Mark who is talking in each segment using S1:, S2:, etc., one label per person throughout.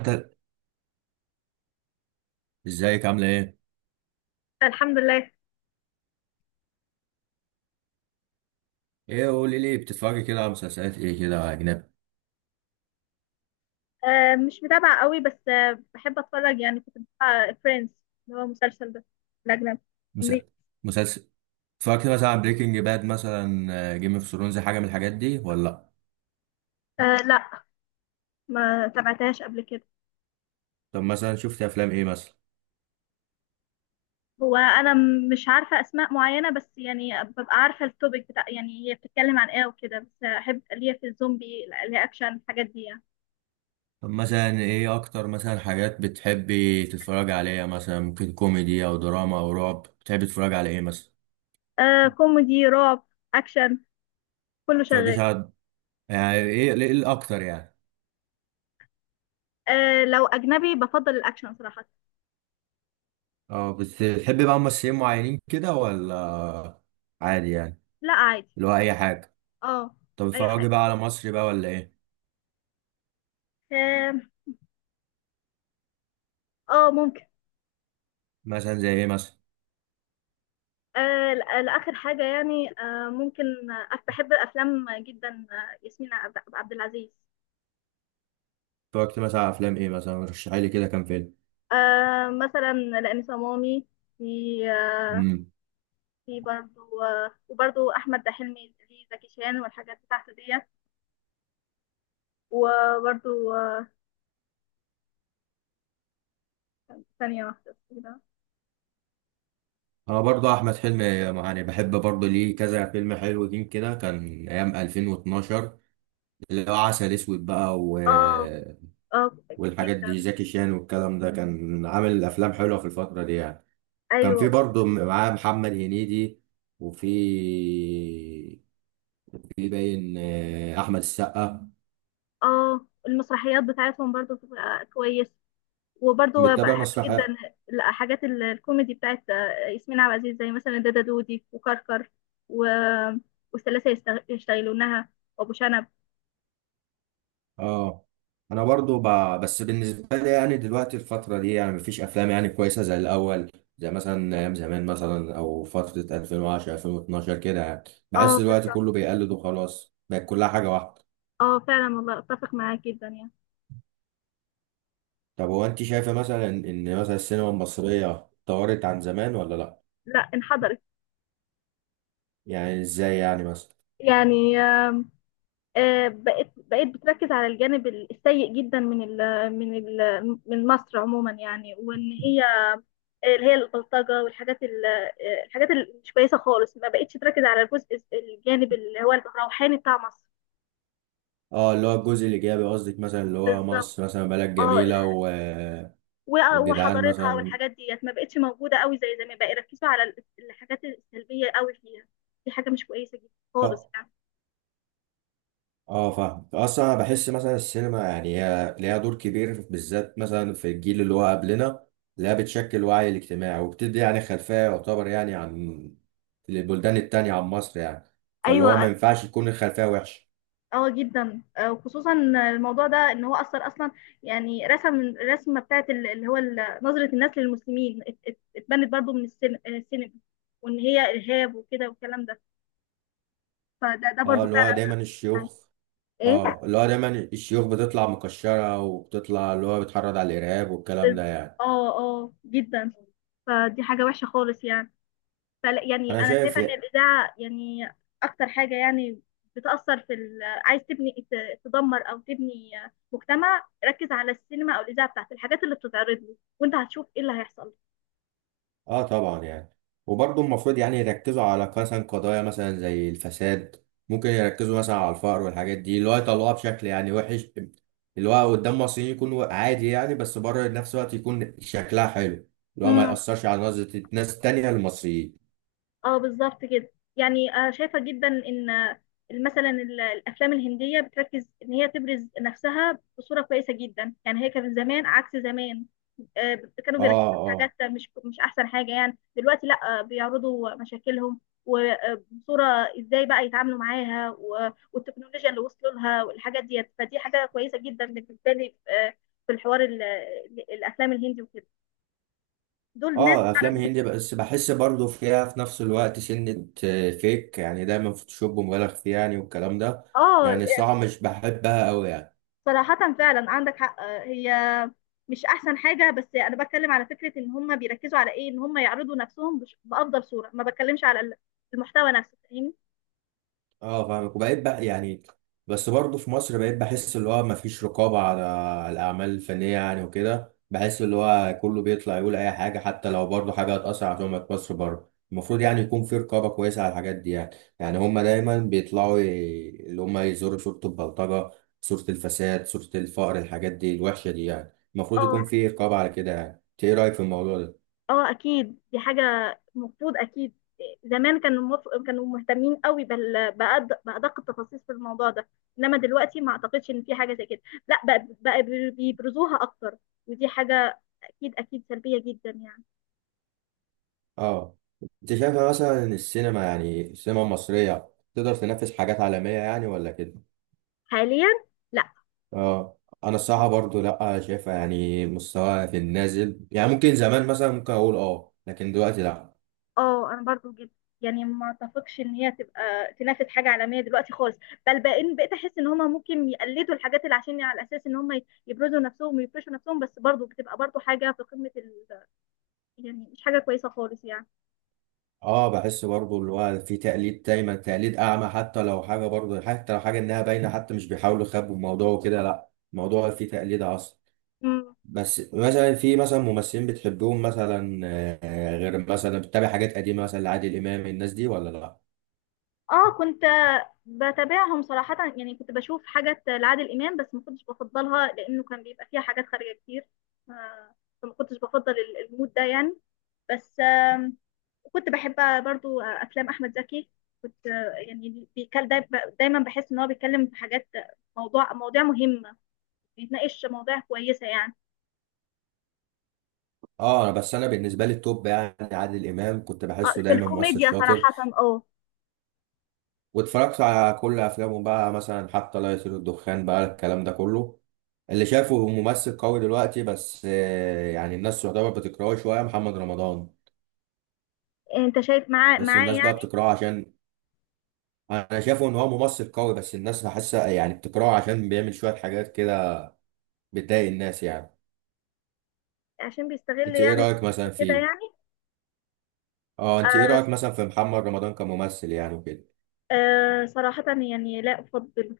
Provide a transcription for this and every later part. S1: انت ازيك عامله ايه؟
S2: الحمد لله.
S1: ايه، قولي لي، بتتفرجي كده على مسلسلات ايه كده اجنبي؟
S2: مش متابعة قوي بس بحب اتفرج، يعني كنت بتابع فريندز اللي هو المسلسل ده الأجنبي،
S1: مس-
S2: أمريكي.
S1: مسلسل اتفرجت مثلا على بريكنج باد، مثلا جيم اوف ثرونز، حاجه من الحاجات دي ولا لا؟
S2: أه لا، ما تابعتهاش قبل كده.
S1: طب مثلا شفت افلام ايه مثلا؟
S2: هو أنا مش عارفة أسماء معينة، بس يعني ببقى عارفة التوبيك بتاع، يعني هي بتتكلم عن إيه وكده، بس أحب ليا في الزومبي، ليا أكشن الحاجات دي يعني.
S1: طب مثلا ايه اكتر مثلا حاجات بتحبي تتفرجي عليها؟ مثلا ممكن كوميدي او دراما او رعب؟ بتحبي تتفرجي على ايه مثلا؟
S2: أه، كوميدي رعب أكشن، كله شغال.
S1: متتفرجيش على، يعني ايه ايه الاكتر يعني؟
S2: أه لو أجنبي بفضل الأكشن صراحة.
S1: اه، بتحبي بقى ممثلين معينين كده ولا عادي يعني؟
S2: لا عادي.
S1: اللي هو اي حاجه.
S2: اه.
S1: طب
S2: أي حاجة.
S1: اتفرجي بقى على مصري بقى ولا ايه؟
S2: اه. ممكن.
S1: مثلا زي ايه مثلا؟
S2: آه لآخر حاجة يعني، ممكن، بحب أفلام جدا، ياسمين عبد العزيز.
S1: اتفرجت مثلا على افلام ايه مثلا؟ رشحي لي كده كام فيلم.
S2: مثلا لأني صمامي في. آه
S1: امم
S2: في برضو، وبرضو أحمد حلمي في زكي شان والحاجات بتاعته ديت، وبرضو ثانية واحدة كده.
S1: انا برضه احمد حلمي يعني بحب، برضه ليه كذا فيلم حلوين كده، كان ايام 2012، اللي هو عسل اسود بقى و...
S2: اه. اه.
S1: والحاجات دي، زكي شان والكلام ده. كان عامل افلام حلوه في الفتره دي يعني. كان في
S2: أيوه.
S1: برضه معاه محمد هنيدي، وفي باين احمد السقا.
S2: اه، المسرحيات بتاعتهم برضو بتبقى كويس، وبرضه
S1: بتتابع
S2: بحب جدا
S1: مسرح؟
S2: الحاجات الكوميدي بتاعت ياسمين عبد العزيز، زي مثلا دادا دودي وكركر و... والثلاثة يشتغلونها وأبو شنب.
S1: اه انا بس بالنسبه لي يعني دلوقتي الفتره دي يعني مفيش افلام يعني كويسه زي الاول، زي مثلا ايام زمان مثلا او فتره 2010، 2012 كده يعني.
S2: اه
S1: بحس دلوقتي
S2: بالظبط.
S1: كله بيقلد وخلاص، بقت كلها حاجه واحده.
S2: اه فعلا والله، اتفق معاك جدا يعني.
S1: طب هو انت شايفه مثلا ان مثلا السينما المصريه اتطورت عن زمان ولا لا؟
S2: لا، انحدرت.
S1: يعني ازاي يعني مثلا؟
S2: يعني بقيت بتركز على الجانب السيء جدا من مصر عموما، يعني وان هي اللي هي البلطجه والحاجات الحاجات اللي مش كويسه خالص، ما بقتش تركز على الجزء الجانب اللي هو الروحاني بتاع مصر.
S1: اه، اللي هو الجزء الايجابي قصدك، مثلا اللي هو
S2: بالظبط.
S1: مصر مثلا بلد
S2: اه
S1: جميله و...
S2: و-
S1: والجدعان
S2: وحضارتها
S1: مثلا.
S2: والحاجات ديت، ما بقتش موجوده قوي زي زمان، بقى يركزوا على الحاجات السلبيه قوي فيها. دي حاجه مش كويسه جدا خالص
S1: آه.
S2: يعني.
S1: اه فاهم. اصلا انا بحس مثلا السينما يعني هي ليها دور كبير، بالذات مثلا في الجيل اللي هو قبلنا، اللي هي بتشكل الوعي الاجتماعي وبتدي يعني خلفية يعتبر يعني عن البلدان التانية عن مصر يعني، فاللي
S2: ايوه.
S1: هو ما ينفعش يكون الخلفية وحشة.
S2: اه جدا، وخصوصا الموضوع ده، ان هو اثر اصلا، يعني رسم الرسمه بتاعت نظره الناس للمسلمين اتبنت برضو من السينما، وان هي ارهاب وكده والكلام ده. فده
S1: اه
S2: برضو
S1: اللي هو
S2: فعلا
S1: دايما
S2: يعني.
S1: الشيوخ.
S2: ايه.
S1: اه اللي هو دايما الشيوخ بتطلع مكشرة، وبتطلع اللي هو بتحرض على الإرهاب والكلام
S2: بز-
S1: ده يعني.
S2: اه اه جدا. فدي حاجه وحشه خالص يعني. فلا يعني،
S1: انا
S2: انا
S1: شايف
S2: شايفه ان الاذاعه يعني اكتر حاجه يعني بتاثر في عايز تبني تدمر او تبني مجتمع، ركز على السينما او الاذاعه بتاعت الحاجات اللي بتتعرض له، وانت هتشوف ايه اللي هيحصل.
S1: اه طبعا يعني، وبرضه المفروض يعني يركزوا على مثلا قضايا مثلا زي الفساد، ممكن يركزوا مثلا على الفقر والحاجات دي، اللي هو يطلعوها بشكل يعني وحش اللي هو قدام مصريين يكون عادي يعني، بس بره نفس الوقت يكون شكلها حلو، اللي هو ما يأثرش على نظرة ناس تانية للمصريين.
S2: اه بالظبط كده يعني. شايفة جدا ان مثلا الافلام الهندية بتركز ان هي تبرز نفسها بصورة كويسة جدا، يعني هي كان زمان عكس زمان، كانوا بيركزوا
S1: اه
S2: في حاجات
S1: اه.
S2: مش احسن حاجة. يعني دلوقتي لا، بيعرضوا مشاكلهم وبصورة ازاي بقى يتعاملوا معاها، والتكنولوجيا اللي وصلوا لها والحاجات ديت، فدي حاجة كويسة جدا بالنسبة لي. في الحوار الافلام الهندي وكده، دول ناس
S1: اه
S2: بتعرف.
S1: افلام هندي بس بحس برضه فيها في نفس الوقت سنة فيك، يعني دايما فوتوشوب مبالغ فيه يعني والكلام ده.
S2: اه.
S1: يعني الصراحة مش بحبها قوي يعني.
S2: صراحة فعلا عندك حق. هي مش احسن حاجه، بس انا بتكلم على فكره ان هم بيركزوا على ايه، ان هم يعرضوا نفسهم بافضل صوره، ما بتكلمش على المحتوى نفسه. فاهمني؟
S1: اه فاهمك، وبقيت بقى يعني، بس برضه في مصر بقيت بحس اللي هو مفيش رقابة على على الأعمال الفنية يعني، وكده بحس اللي هو كله بيطلع يقول أي حاجة، حتى لو برضه حاجة هتأثر على سمعة مصر بره، المفروض يعني يكون في رقابة كويسة على الحاجات دي يعني. يعني هما دايما اللي هما يزوروا صورة البلطجة، صورة الفساد، صورة الفقر، الحاجات دي الوحشة دي يعني، المفروض
S2: اه.
S1: يكون في رقابة على كده يعني. إنت إيه رأيك في الموضوع ده؟
S2: اه اكيد دي حاجه المفروض اكيد. زمان كانوا كانوا مهتمين قوي بادق التفاصيل في الموضوع ده، انما دلوقتي ما اعتقدش ان في حاجه زي كده. لا، بقى بيبرزوها اكتر. ودي حاجه اكيد اكيد سلبيه جدا يعني.
S1: اه انت شايفة مثلا ان السينما، يعني السينما المصرية، تقدر تنافس حاجات عالمية يعني ولا كده؟
S2: حاليا.
S1: اه انا الصراحة برضو لا، شايفها يعني مستواها في النازل يعني، ممكن زمان مثلا ممكن اقول اه، لكن دلوقتي لا.
S2: اه انا برضو جدا يعني، ما اتفقش ان هي تبقى تنافس حاجه عالميه دلوقتي خالص. بل بقيت احس ان هما ممكن يقلدوا الحاجات، اللي عشان على اساس ان هما يبرزوا نفسهم ويفرشوا نفسهم، بس برضو بتبقى برضو حاجه في قمه يعني مش حاجه كويسه خالص يعني.
S1: اه بحس برضو اللي هو في تقليد، دايما تقليد اعمى، حتى لو حاجة برضو، حتى لو حاجة انها باينة، حتى مش بيحاولوا يخبوا الموضوع وكده، لا الموضوع فيه تقليد اصلا.
S2: مم.
S1: بس مثلا في مثلا ممثلين بتحبهم مثلا، غير مثلا بتتابع حاجات قديمة مثلا لعادل امام، الناس دي ولا لا؟
S2: اه كنت بتابعهم صراحه يعني، كنت بشوف حاجات لعادل امام، بس ما كنتش بفضلها لانه كان بيبقى فيها حاجات خارجه كتير. ف- فما كنتش بفضل المود ده يعني. بس وكنت بحب برضو افلام احمد زكي، كنت يعني دايما بحس ان هو بيتكلم في حاجات، مواضيع مهمه، بيتناقش مواضيع كويسه يعني.
S1: اه انا بس، انا بالنسبه لي التوب يعني عادل امام، كنت بحسه
S2: في
S1: دايما ممثل
S2: الكوميديا
S1: شاطر،
S2: صراحه. اه.
S1: واتفرجت على كل افلامه بقى، مثلا حتى لا يطير الدخان بقى، الكلام ده كله اللي شافه ممثل قوي. دلوقتي بس يعني الناس يعتبر بتكرهه شويه، محمد رمضان.
S2: انت شايف معاه
S1: بس
S2: معاه
S1: الناس بقى
S2: يعني،
S1: بتكرهه عشان، انا شايفه ان هو ممثل قوي، بس الناس بحسها يعني بتكرهه عشان بيعمل شويه حاجات كده بتضايق الناس يعني.
S2: عشان بيستغل
S1: انت ايه
S2: يعني
S1: رايك مثلا
S2: كده
S1: فيه؟
S2: يعني.
S1: اه انت ايه
S2: آه.
S1: رايك مثلا في محمد رمضان كممثل يعني وكده؟
S2: آه صراحه يعني لا افضل.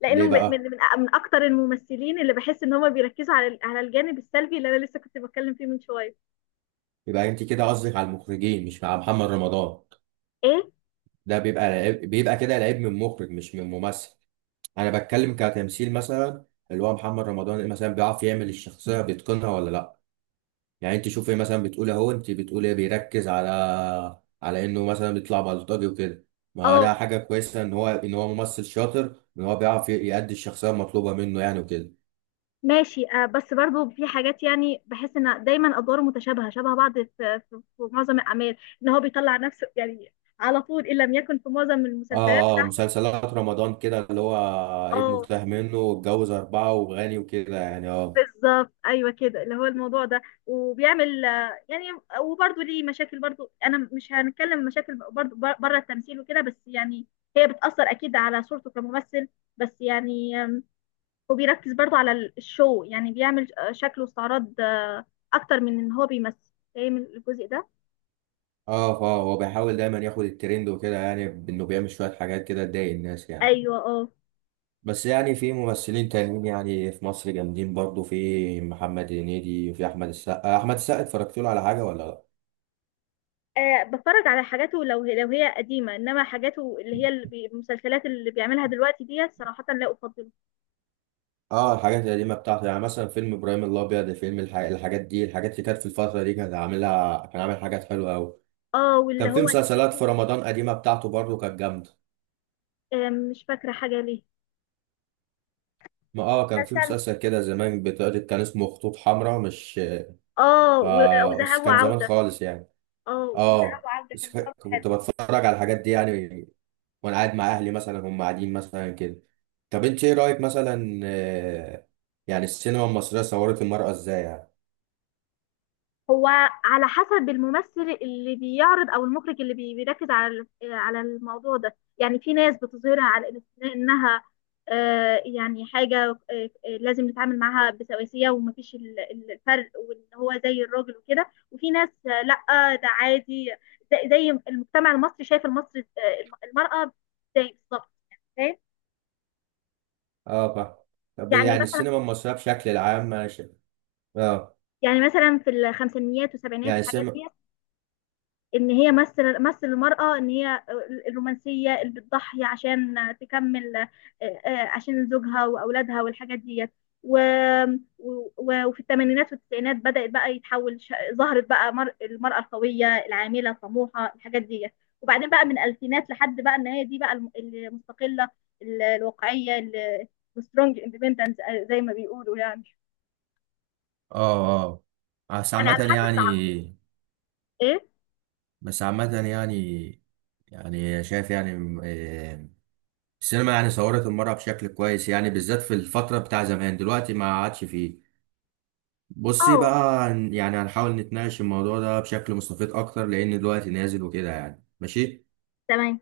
S2: لانه
S1: ليه بقى؟
S2: من اكتر الممثلين اللي بحس ان هم بيركزوا على الجانب السلبي اللي انا لسه كنت بتكلم فيه من شويه.
S1: يبقى انت كده قصدك على المخرجين مش مع محمد رمضان.
S2: ايه.
S1: ده بيبقى لعيب، بيبقى كده لعيب من مخرج مش من ممثل. انا بتكلم كتمثيل مثلا، اللي هو محمد رمضان مثلا بيعرف يعمل الشخصيه بيتقنها ولا لا؟ يعني انت شوفي مثلا، بتقول اهو، انت بتقول ايه بيركز على، على انه مثلا بيطلع بلطجي وكده، ما هو
S2: اه
S1: ده حاجه كويسه ان هو، ان هو ممثل شاطر، ان هو بيعرف يأدي الشخصيه المطلوبه منه يعني وكده.
S2: ماشي. آه بس برضو في حاجات، يعني بحس ان دايما ادواره متشابهه شبه بعض في معظم الاعمال، ان هو بيطلع نفسه يعني على طول، ان لم يكن في معظم المسلسلات.
S1: اه اه، مسلسلات رمضان كده اللي هو ابنه
S2: اه
S1: تاه منه واتجوز اربعه وغني وكده يعني. اه
S2: بالظبط، ايوه كده، اللي هو الموضوع ده وبيعمل يعني، وبرضو ليه مشاكل. برضو انا مش هنتكلم مشاكل برضو بره التمثيل وكده، بس يعني هي بتاثر اكيد على صورته كممثل. بس يعني وبيركز برضو على الشو، يعني بيعمل شكل واستعراض، اكتر من ان هو بيمثل. فاهم الجزء ده؟
S1: اه، فهو بيحاول دايما ياخد الترند وكده يعني، بانه بيعمل شويه حاجات كده تضايق الناس يعني.
S2: ايوه. اه.
S1: بس يعني في ممثلين تانيين يعني في مصر جامدين برضو، في محمد هنيدي، وفي احمد السقا. احمد السقا اتفرجت له على حاجه ولا لا؟
S2: بتفرج على حاجاته لو هي قديمه انما حاجاته اللي هي المسلسلات اللي بيعملها دلوقتي ديت صراحه لا افضله.
S1: اه الحاجات القديمه بتاعته، يعني مثلا فيلم ابراهيم الابيض، فيلم الحاجات دي، الحاجات اللي كانت في الفتره دي كان عاملها، كان عامل حاجات حلوه قوي.
S2: اه واللي
S1: كان في
S2: هو
S1: مسلسلات
S2: تيتو.
S1: في رمضان قديمه بتاعته برضو كانت جامده.
S2: مش فاكره حاجه ليه.
S1: ما اه كان في
S2: مسلسل.
S1: مسلسل كده زمان بتقعد، كان اسمه خطوط حمراء، مش
S2: اه
S1: ف... بس
S2: وذهاب
S1: كان زمان
S2: وعوده.
S1: خالص يعني.
S2: اه وذهاب
S1: اه
S2: وعوده
S1: بس
S2: كان برضه حلو.
S1: كنت بتفرج على الحاجات دي يعني، وانا قاعد مع اهلي مثلا، هم قاعدين مثلا كده. طب انت ايه رايك مثلا، يعني السينما المصريه صورت المراه ازاي يعني؟
S2: هو على حسب الممثل اللي بيعرض او المخرج اللي بيركز على على الموضوع ده يعني. في ناس بتظهرها على انها يعني حاجه، لازم نتعامل معاها بسواسيه، ومفيش الفرق، وان هو زي الراجل وكده. وفي ناس لا ده عادي، زي المجتمع المصري، شايف المصري المراه زي، بالظبط. فاهم؟
S1: اه بقى. طب
S2: يعني
S1: يعني
S2: مثلا
S1: السينما المصريه بشكل العام انا شايف، اه
S2: يعني مثلا في الخمسينيات والسبعينات
S1: يعني
S2: الحاجات دي،
S1: السينما،
S2: ان هي مثل المرأة، ان هي الرومانسية اللي بتضحي عشان تكمل عشان زوجها واولادها والحاجات ديت. و... و... وفي الثمانينات والتسعينات بدأت بقى يتحول، ظهرت بقى المرأة القوية العاملة الطموحة الحاجات ديت. وبعدين بقى من الألفينات لحد بقى ان هي دي بقى المستقلة الواقعية، السترونج اندبندنت زي ما بيقولوا يعني،
S1: اه اه بس
S2: يعني على
S1: عامة
S2: حسب
S1: يعني،
S2: العقل. ايه.
S1: بس عامة يعني، يعني شايف يعني، السينما يعني صورت المرأة بشكل كويس يعني، بالذات في الفترة بتاع زمان، دلوقتي ما عادش فيه. بصي بقى،
S2: اه
S1: يعني هنحاول نتناقش الموضوع ده بشكل مستفيض اكتر، لان دلوقتي نازل وكده يعني. ماشي.
S2: تمام.